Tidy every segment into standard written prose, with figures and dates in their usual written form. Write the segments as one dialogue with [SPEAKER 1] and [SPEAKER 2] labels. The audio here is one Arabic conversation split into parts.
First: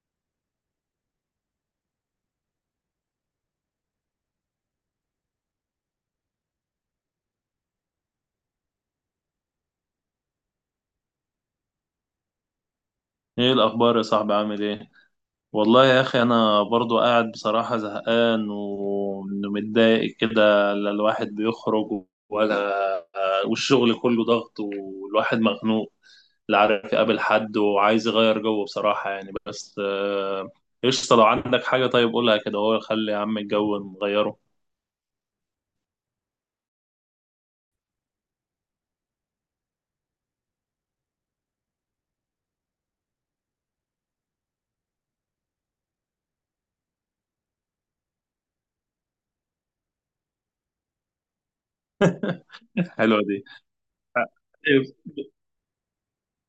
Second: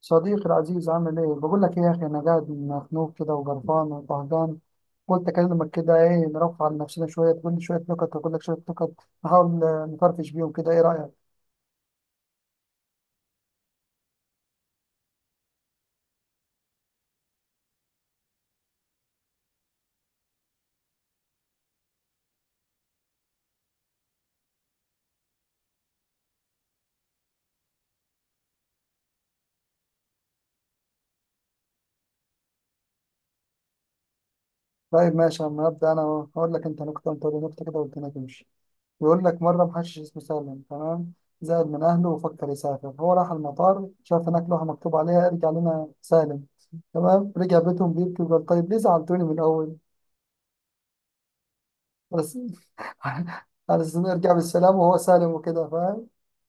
[SPEAKER 1] صديقي العزيز عامل ايه؟ بقول لك ايه يا اخي، انا قاعد مخنوق كده وقرفان وطهجان. قلت اكلمك كده، ايه نرفع عن نفسنا شويه، تقول لي شويه نكت اقول لك شويه نكت. نحاول نفرفش بيهم كده، ايه رايك؟
[SPEAKER 2] ايه الاخبار يا صاحبي؟ عامل ايه؟ والله يا اخي انا برضو قاعد بصراحة زهقان ومتضايق كده، لا الواحد بيخرج ولا، والشغل كله ضغط والواحد مخنوق، لا عارف يقابل حد وعايز يغير جو بصراحة يعني بس قشطة. لو عندك حاجة طيب قولها كده، هو خلي يا عم الجو نغيره.
[SPEAKER 1] طيب ماشي، اما ابدا انا. هقول لك انت نكته وانت تقول لي نكته كده والدنيا تمشي. بيقول لك مره محشش اسمه سالم، تمام، زعل من اهله وفكر يسافر، هو راح المطار شاف هناك لوحه مكتوب عليها ارجع لنا سالم. تمام رجع بيتهم بيبكي وقال طيب ليه زعلتوني من الاول؟ بس
[SPEAKER 2] الحلوة
[SPEAKER 1] على
[SPEAKER 2] دي.
[SPEAKER 1] أساس إنه يرجع بالسلام وهو سالم وكده، فاهم؟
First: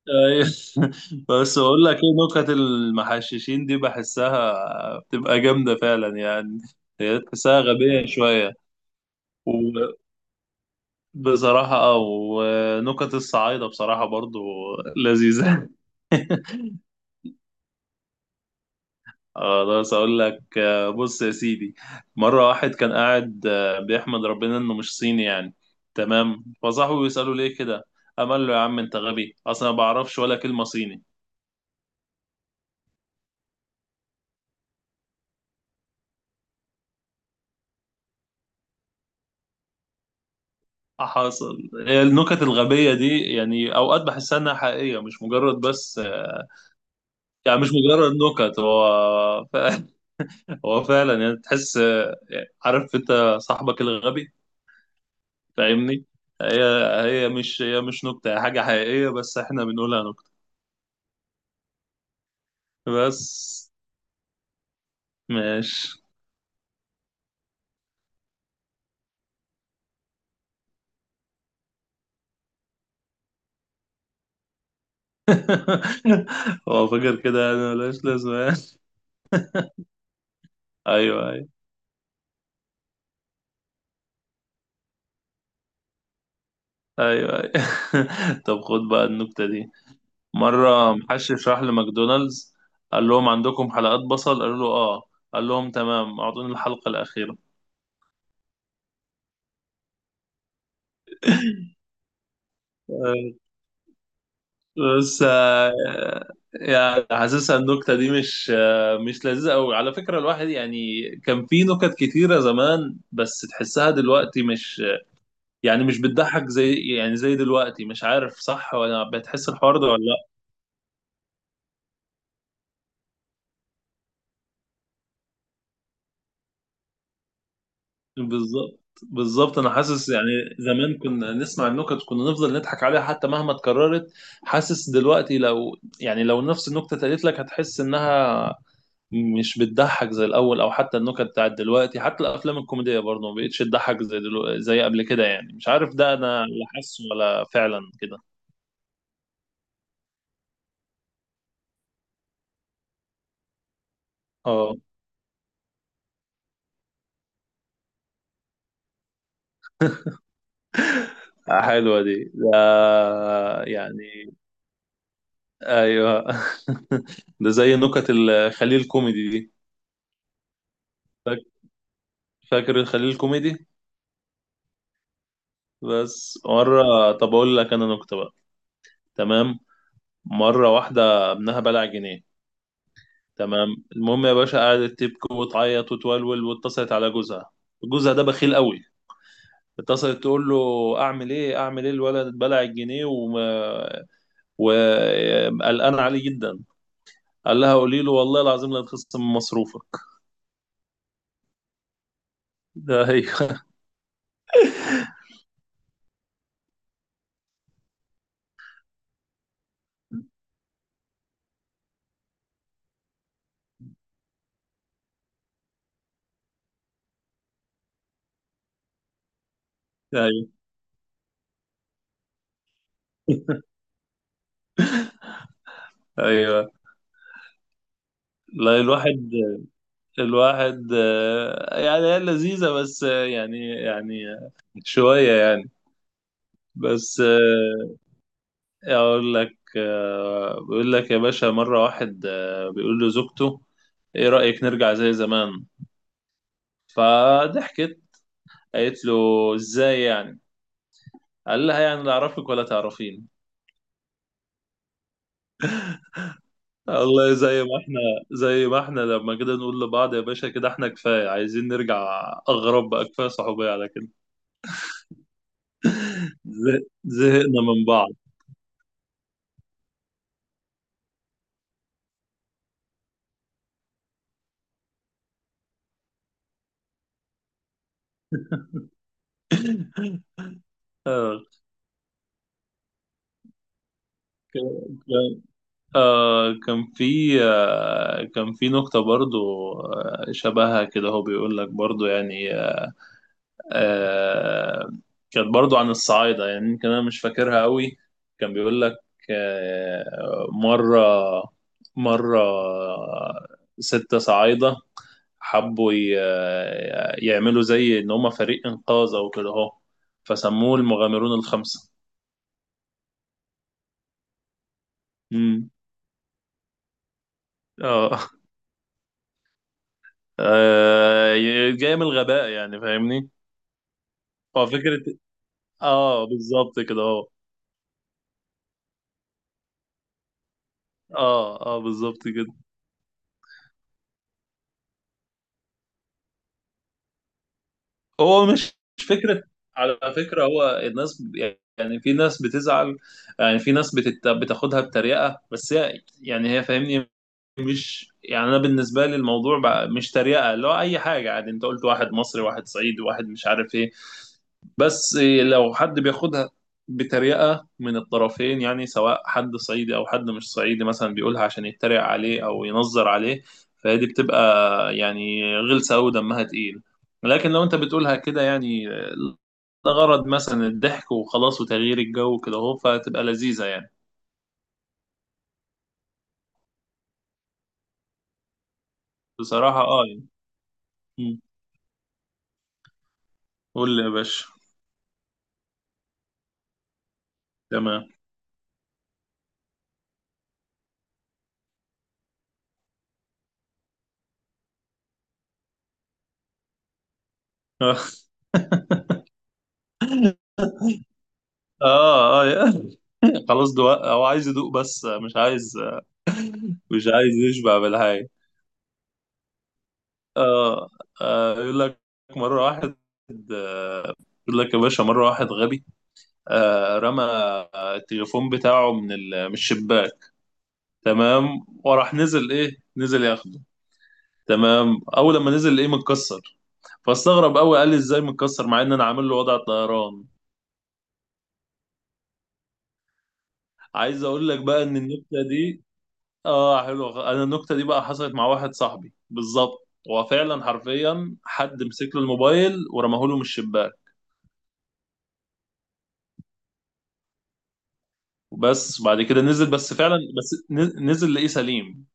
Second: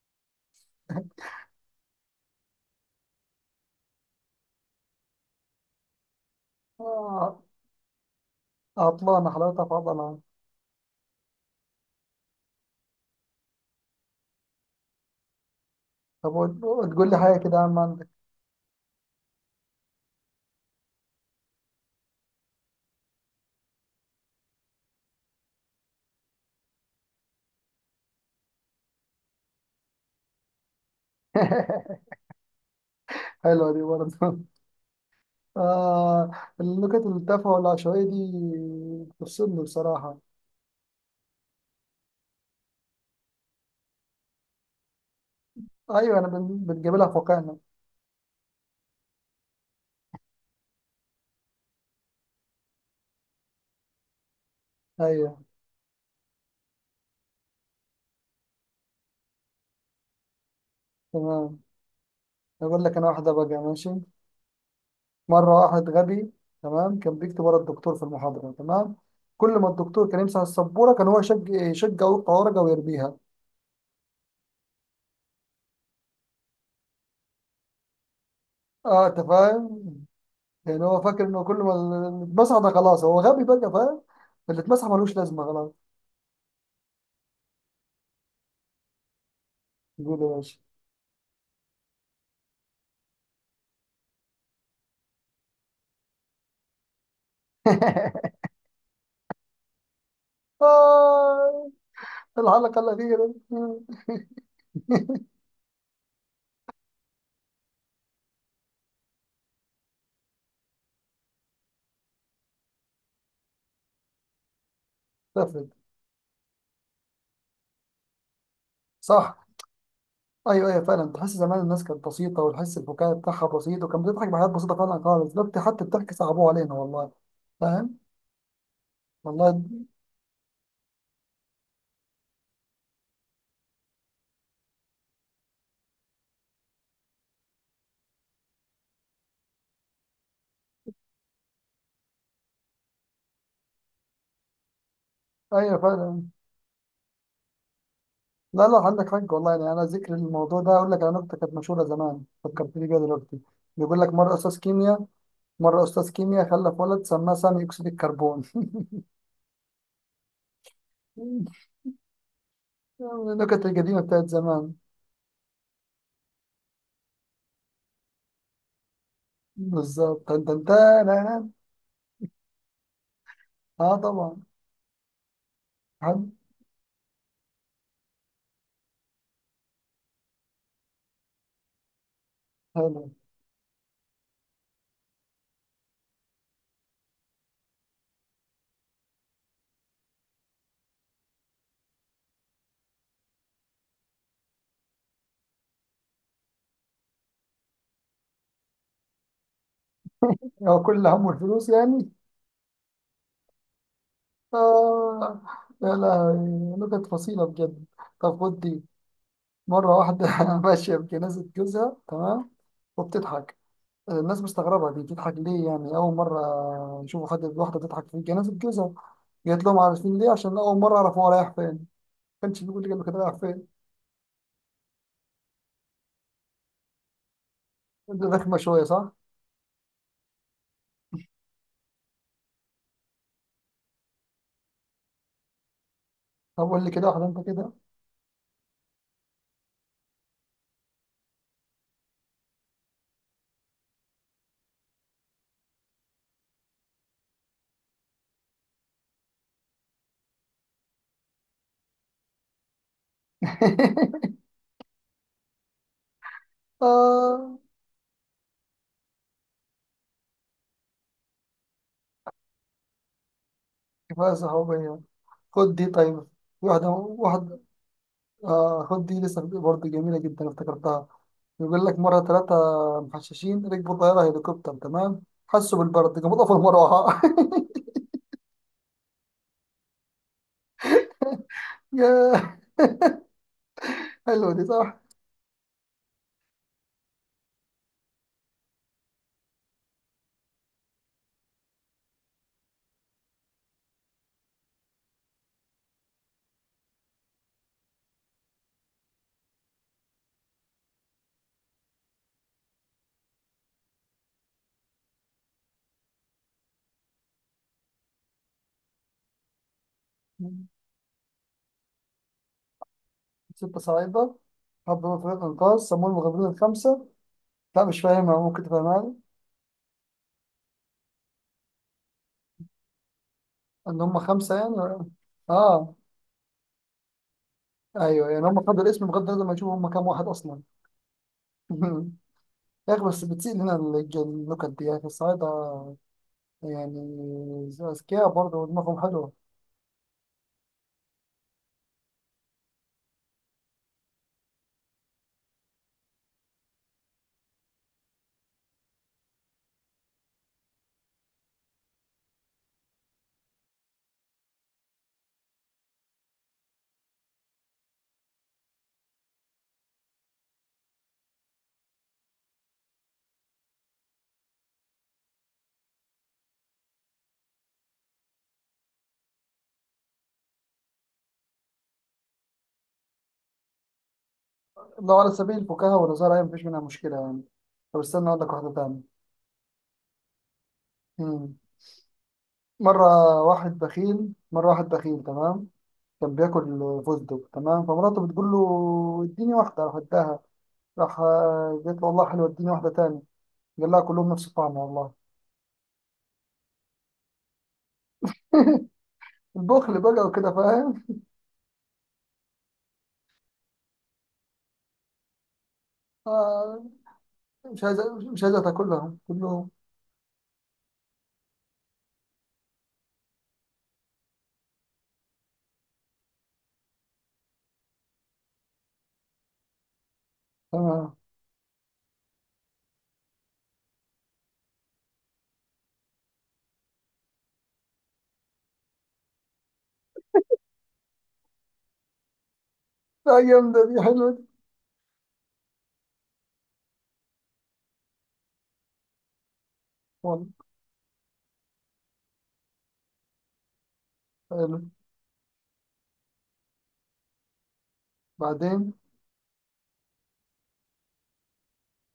[SPEAKER 2] أيوة. بس اقول لك ايه، نكت المحششين دي بحسها بتبقى جامده فعلا يعني، هي
[SPEAKER 1] آه،
[SPEAKER 2] تحسها غبيه شويه،
[SPEAKER 1] عطلانة حلاوتها في عضلها.
[SPEAKER 2] وبصراحه ونكت الصعايده بصراحه برضو لذيذه.
[SPEAKER 1] طب تقول لي حاجة كده يا عم، عندك؟
[SPEAKER 2] خلاص اقول لك، بص يا سيدي، مره واحد كان قاعد بيحمد ربنا انه مش صيني يعني. تمام، فصاحبه بيساله ليه كده، قام قال له يا عم انت غبي اصلا ما بعرفش ولا كلمه صيني.
[SPEAKER 1] حلوة دي برضه. آه. النكت التافهة والعشوائية دي بتفصلني بصراحة.
[SPEAKER 2] حصل النكت الغبية دي يعني أوقات بحسها إنها حقيقية، مش مجرد بس
[SPEAKER 1] أيوة، أنا بنجيب لها في واقعنا.
[SPEAKER 2] يعني، مش مجرد نكت، هو فعلا هو فعلا يعني تحس، عارف أنت صاحبك الغبي،
[SPEAKER 1] أيوة.
[SPEAKER 2] فاهمني؟ هي هي مش نكتة، هي حاجة حقيقية بس إحنا بنقولها نكتة.
[SPEAKER 1] تمام. أقول لك أنا
[SPEAKER 2] بس
[SPEAKER 1] واحدة بقى، ماشي. مرة واحد
[SPEAKER 2] ماشي.
[SPEAKER 1] غبي، تمام، كان بيكتب ورا الدكتور في المحاضرة، تمام. كل ما الدكتور كان يمسح السبورة كان هو يشجع ويقطع ورقة ويرميها.
[SPEAKER 2] هو فاكر كده يعني ملهاش لازمة يعني.
[SPEAKER 1] اه انت فاهم؟ يعني هو فاكر
[SPEAKER 2] أيوه
[SPEAKER 1] انه
[SPEAKER 2] أيوه.
[SPEAKER 1] كل ما اللي اتمسح ده خلاص، هو غبي بقى، فاهم؟ اللي اتمسح ملوش لازمه خلاص.
[SPEAKER 2] أيوه أيوه. طب خد بقى النكتة دي.
[SPEAKER 1] يقول يا باشا
[SPEAKER 2] مرة محشش راح لماكدونالدز، قال لهم عندكم حلقات بصل؟ قالوا له اه. قال لهم تمام، اعطوني الحلقة الأخيرة.
[SPEAKER 1] آه الحلقه الاخيره.
[SPEAKER 2] بس يعني حاسسها النكتة دي مش مش لذيذة أوي على فكرة. الواحد يعني كان في نكت كتيرة زمان بس تحسها دلوقتي مش
[SPEAKER 1] لفت.
[SPEAKER 2] يعني، مش بتضحك زي يعني زي دلوقتي، مش عارف صح ولا
[SPEAKER 1] صح.
[SPEAKER 2] بتحس الحوار ده ولا.
[SPEAKER 1] ايوه ايوه فعلا، تحس زمان الناس كانت بسيطه، وتحس البكاء بتاعها بسيط، وكانت بتضحك بحاجات بسيطه فعلا خالص. دلوقتي حتى الضحك صعبوه علينا والله. فاهم؟
[SPEAKER 2] بالظبط بالظبط، انا
[SPEAKER 1] والله.
[SPEAKER 2] حاسس يعني زمان كنا نسمع النكت كنا نفضل نضحك عليها حتى مهما اتكررت. حاسس دلوقتي لو يعني لو نفس النكته اتقالت لك هتحس انها مش بتضحك زي الاول، او حتى النكت بتاعت دلوقتي حتى الافلام الكوميديه برضه ما بقتش تضحك زي دلوقتي زي قبل كده يعني، مش
[SPEAKER 1] ايوه
[SPEAKER 2] عارف ده
[SPEAKER 1] فعلا.
[SPEAKER 2] انا اللي حاسه ولا فعلا كده.
[SPEAKER 1] لا لا عندك حق والله، يعني انا ذكر الموضوع ده اقول لك على نكته كانت مشهوره زمان فكرتني بيها دلوقتي. بيقول لك مره استاذ
[SPEAKER 2] اه
[SPEAKER 1] كيمياء مره استاذ كيمياء خلف ولد سماه سامي اكسيد الكربون.
[SPEAKER 2] حلوه دي ده،
[SPEAKER 1] النكت القديمة بتاعت
[SPEAKER 2] يعني
[SPEAKER 1] زمان.
[SPEAKER 2] ايوه. ده زي نكت الخليل كوميدي دي.
[SPEAKER 1] بالظبط، تن تن تن
[SPEAKER 2] فاك-
[SPEAKER 1] تن.
[SPEAKER 2] فاكر الخليل كوميدي؟
[SPEAKER 1] اه طبعا. حلو.
[SPEAKER 2] بس مرة، طب أقول لك أنا نكتة بقى. تمام. مرة واحدة ابنها بلع جنيه.
[SPEAKER 1] حلو.
[SPEAKER 2] تمام المهم يا باشا قعدت تبكي وتعيط وتولول واتصلت على جوزها، جوزها ده بخيل قوي. اتصلت تقول له أعمل إيه أعمل إيه، الولد بلع الجنيه وما، وقلقان عليه جدا. قال لها قولي له والله العظيم لا تخصم من مصروفك.
[SPEAKER 1] هو كل اللي همه الفلوس يعني.
[SPEAKER 2] ده أيوه.
[SPEAKER 1] اه. يا لهوي، نكت فصيلة بجد. طب خد دي. مرة واحدة ماشية بجنازة جوزها، تمام، وبتضحك. الناس مستغربة دي بتضحك ليه، يعني أول مرة يشوفوا حد واحدة بتضحك في جنازة جوزها. قالت لهم عارفين ليه؟
[SPEAKER 2] أيوه
[SPEAKER 1] عشان أول مرة عرفوا هو رايح فين، ما كانش بيقول لي كان رايح فين.
[SPEAKER 2] أيوه.
[SPEAKER 1] رخمة
[SPEAKER 2] لا
[SPEAKER 1] شوية صح؟
[SPEAKER 2] الواحد يعني هي لذيذة بس يعني يعني شوية يعني.
[SPEAKER 1] طب قول لي كده
[SPEAKER 2] بس
[SPEAKER 1] واحدة أنت كده.
[SPEAKER 2] إيه اقول لك، بيقول لك يا باشا مرة واحد بيقول له زوجته ايه رأيك نرجع زي زمان؟ فضحكت، قالت له ازاي يعني؟ قال لها يعني لا اعرفك ولا تعرفين. والله
[SPEAKER 1] آه.
[SPEAKER 2] زي ما احنا لما كده نقول لبعض يا باشا كده، احنا كفاية، عايزين نرجع اغرب بقى، كفاية صحوبية على كده.
[SPEAKER 1] كفاية صحوبية. خد دي طيب، واحدة. واحد
[SPEAKER 2] زهقنا من بعض.
[SPEAKER 1] آه، خد دي لسه برضه جميلة جدا افتكرتها. يقول لك مرة ثلاثة محششين ركبوا طيارة هليكوبتر، تمام، حسوا بالبرد قاموا طفوا المروحة.
[SPEAKER 2] آه،
[SPEAKER 1] ياه، حلوة دي صح.
[SPEAKER 2] ك- كان في نقطة برضو شبهها كده، هو بيقول لك برضو يعني، آه كانت برضو عن الصعايدة يعني، يمكن أنا مش فاكرها قوي. كان بيقول لك آه مرة مرة ستة صعايدة حبوا يعملوا زي إن هما فريق إنقاذ أو كده أهو، فسموه المغامرون الخمسة.
[SPEAKER 1] ستة صعيدة حبوا فريق
[SPEAKER 2] مم.
[SPEAKER 1] إنقاذ سموه المغامرين الخمسة. لا مش
[SPEAKER 2] اه
[SPEAKER 1] فاهمها، ممكن تفهمها لي؟
[SPEAKER 2] آه، جاية من الغباء يعني، فاهمني؟
[SPEAKER 1] إن هم خمسة
[SPEAKER 2] هو
[SPEAKER 1] يعني؟
[SPEAKER 2] فكرة.
[SPEAKER 1] آه.
[SPEAKER 2] اه بالظبط كده
[SPEAKER 1] أيوه يعني هم خدوا الاسم بغض النظر ما يشوفوا هم كام واحد أصلا.
[SPEAKER 2] اه اه بالظبط كده.
[SPEAKER 1] يا أخي، بس بتسيء لنا النكت دي يا أخي، الصعايدة يعني أذكياء
[SPEAKER 2] هو
[SPEAKER 1] برضه
[SPEAKER 2] مش
[SPEAKER 1] ودماغهم
[SPEAKER 2] مش
[SPEAKER 1] حلوة.
[SPEAKER 2] فكرة. على فكرة هو الناس يعني في ناس بتزعل، يعني في ناس بتاخدها بتريقة بس هي يعني هي فاهمني، مش يعني، انا بالنسبه لي الموضوع بقى مش تريقه، اللي هو اي حاجه عادي، انت قلت واحد مصري واحد صعيدي واحد مش عارف ايه. بس لو حد بياخدها بتريقه من الطرفين يعني، سواء حد صعيدي او حد مش صعيدي مثلا بيقولها عشان يتريق عليه او ينظر عليه، فهي دي بتبقى يعني غلسه قوي دمها تقيل. لكن لو انت بتقولها كده يعني لغرض مثلا الضحك وخلاص وتغيير الجو كده اهو فتبقى لذيذه يعني.
[SPEAKER 1] لو على سبيل الفكاهة والهزار أيوة مفيش منها مشكلة يعني. طب استنى أقول لك واحدة تانية.
[SPEAKER 2] بصراحه يعني. مم.
[SPEAKER 1] مم. مرة واحد
[SPEAKER 2] قول لي يا
[SPEAKER 1] بخيل
[SPEAKER 2] باشا.
[SPEAKER 1] مرة واحد بخيل تمام، كان بياكل فستق، تمام،
[SPEAKER 2] تمام.
[SPEAKER 1] فمراته بتقول له اديني واحدة، راح اداها. راح قالت له والله حلوة، اديني واحدة تاني. قال لها كلهم نفس الطعم والله. البخل بقى وكده، فاهم؟
[SPEAKER 2] اه اه. خلاص دوق، هو عايز يدوق بس مش عايز
[SPEAKER 1] آه.
[SPEAKER 2] مش عايز يشبع
[SPEAKER 1] مش عايز،
[SPEAKER 2] بالحاجة.
[SPEAKER 1] مش عايزة تاكلهم كلهم.
[SPEAKER 2] اه يقول لك مرة واحد آه، يقول لك يا باشا مرة واحد غبي، رمى التليفون بتاعه من الشباك.
[SPEAKER 1] تمام.
[SPEAKER 2] تمام وراح نزل ايه، نزل ياخده. تمام اول لما نزل ايه متكسر. فاستغرب قوي، قال لي ازاي متكسر مع ان انا عامل له وضع طيران؟
[SPEAKER 1] لا جامدة دي،
[SPEAKER 2] عايز
[SPEAKER 1] حلوة دي.
[SPEAKER 2] اقول لك بقى ان النكته دي، اه حلو، انا النكته دي بقى حصلت مع واحد صاحبي بالظبط، هو
[SPEAKER 1] والله.
[SPEAKER 2] فعلا حرفيا حد مسك له الموبايل ورماه له من الشباك.
[SPEAKER 1] حلو. بعدين.
[SPEAKER 2] وبس بعد كده نزل بس فعلا، بس نزل لقيه سليم.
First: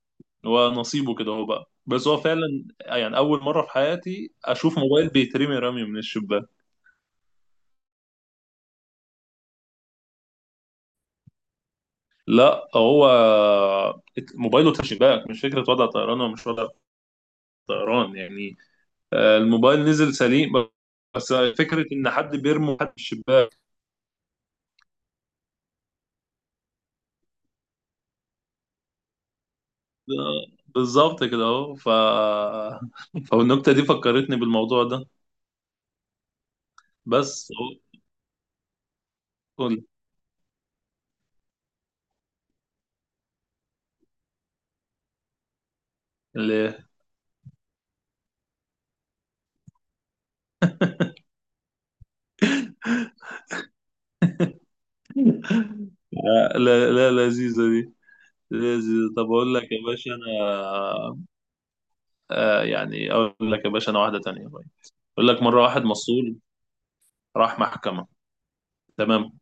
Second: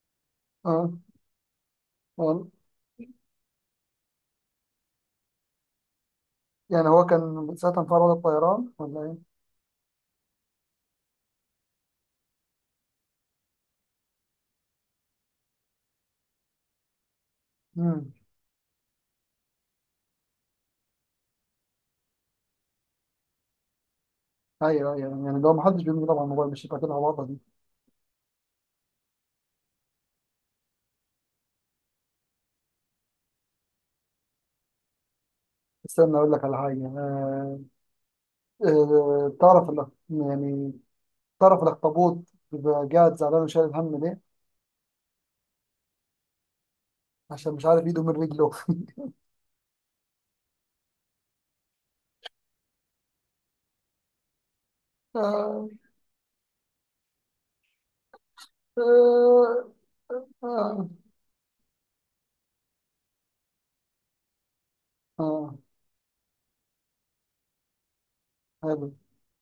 [SPEAKER 2] هو
[SPEAKER 1] اه
[SPEAKER 2] نصيبه كده هو بقى، بس هو
[SPEAKER 1] اه
[SPEAKER 2] فعلا يعني اول مره في حياتي اشوف موبايل بيترمي رمي من الشباك.
[SPEAKER 1] يعني. هو كان ساعتها انفرد الطيران ولا ايه؟
[SPEAKER 2] لا هو موبايله تحت الشباك، مش فكره وضع طيران ولا مش وضع
[SPEAKER 1] امم.
[SPEAKER 2] طيران يعني. الموبايل نزل سليم، بس فكره ان حد بيرمي حد من الشباك.
[SPEAKER 1] ايوه ايوه، يعني لو ما حدش بيملي طبعا الموبايل مش هيبقى كده الوضع دي.
[SPEAKER 2] بالظبط كده اهو، ف فالنكته دي فكرتني بالموضوع ده.
[SPEAKER 1] استنى اقول لك على حاجه،
[SPEAKER 2] بس
[SPEAKER 1] آه.
[SPEAKER 2] اهو
[SPEAKER 1] آه، تعرف
[SPEAKER 2] قول
[SPEAKER 1] يعني تعرف الاخطبوط بيبقى قاعد زعلان وشايل الهم ليه؟
[SPEAKER 2] ليه
[SPEAKER 1] عشان مش عارف ايده من رجله.
[SPEAKER 2] لا.
[SPEAKER 1] آه.
[SPEAKER 2] لا لا، لذيذه دي.
[SPEAKER 1] آه.
[SPEAKER 2] لذيذه، طب اقول لك يا
[SPEAKER 1] آه.
[SPEAKER 2] باشا انا
[SPEAKER 1] آه.
[SPEAKER 2] يعني اقول لك يا باشا انا واحده تانية طيب. اقول لك
[SPEAKER 1] آه،
[SPEAKER 2] مره واحد مسؤول راح محكمه.
[SPEAKER 1] حلو.
[SPEAKER 2] تمام.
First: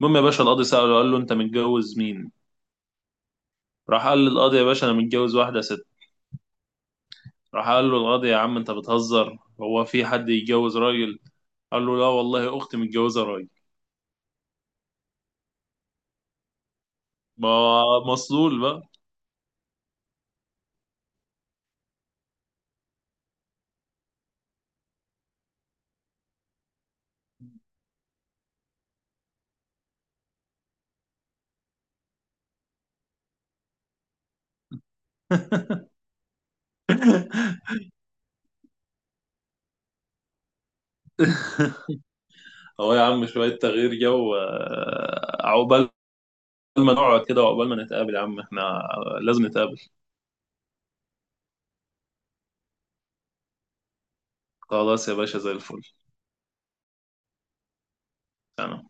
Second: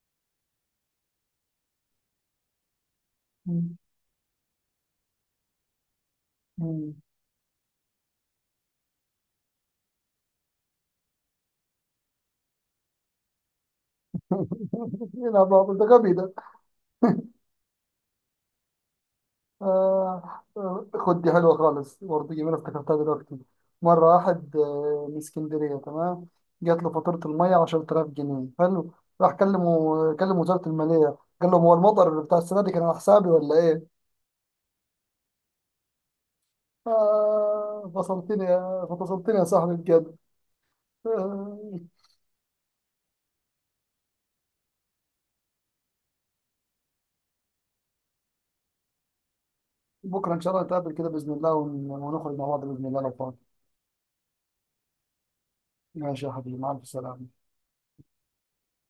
[SPEAKER 2] المهم يا باشا القاضي ساله قال له انت متجوز مين؟
[SPEAKER 1] مم.
[SPEAKER 2] راح قال للقاضي يا باشا انا متجوز واحده ست.
[SPEAKER 1] مم.
[SPEAKER 2] راح قال له القاضي يا عم انت بتهزر، هو في حد يتجوز راجل؟ قال له لا والله اختي متجوزه راجل.
[SPEAKER 1] يلعب عبط، ده غبي ده.
[SPEAKER 2] ما مسؤول بقى.
[SPEAKER 1] آه. خد دي حلوة خالص برضه، جميلة افتكرتها دلوقتي. مرة واحد من اسكندرية، تمام، جات له فاتورة المية 10,000 جنيه، حلو. راح كلمه، كلم وزارة المالية، قال لهم هو المطر بتاع السنة دي كان على حسابي ولا إيه؟ آه فصلتني يا صاحبي بجد. آه.
[SPEAKER 2] هو يا عم شوية تغيير جو، عقبال ما نقعد كده وعقبال ما نتقابل يا عم، احنا لازم نتقابل.
[SPEAKER 1] بكرة إن شاء الله نتقابل كده بإذن الله ونخرج مع بعض بإذن الله لو فاضي.
[SPEAKER 2] خلاص يا باشا زي الفل.
[SPEAKER 1] ماشي يا حبيبي، مع ألف سلامة.
[SPEAKER 2] تمام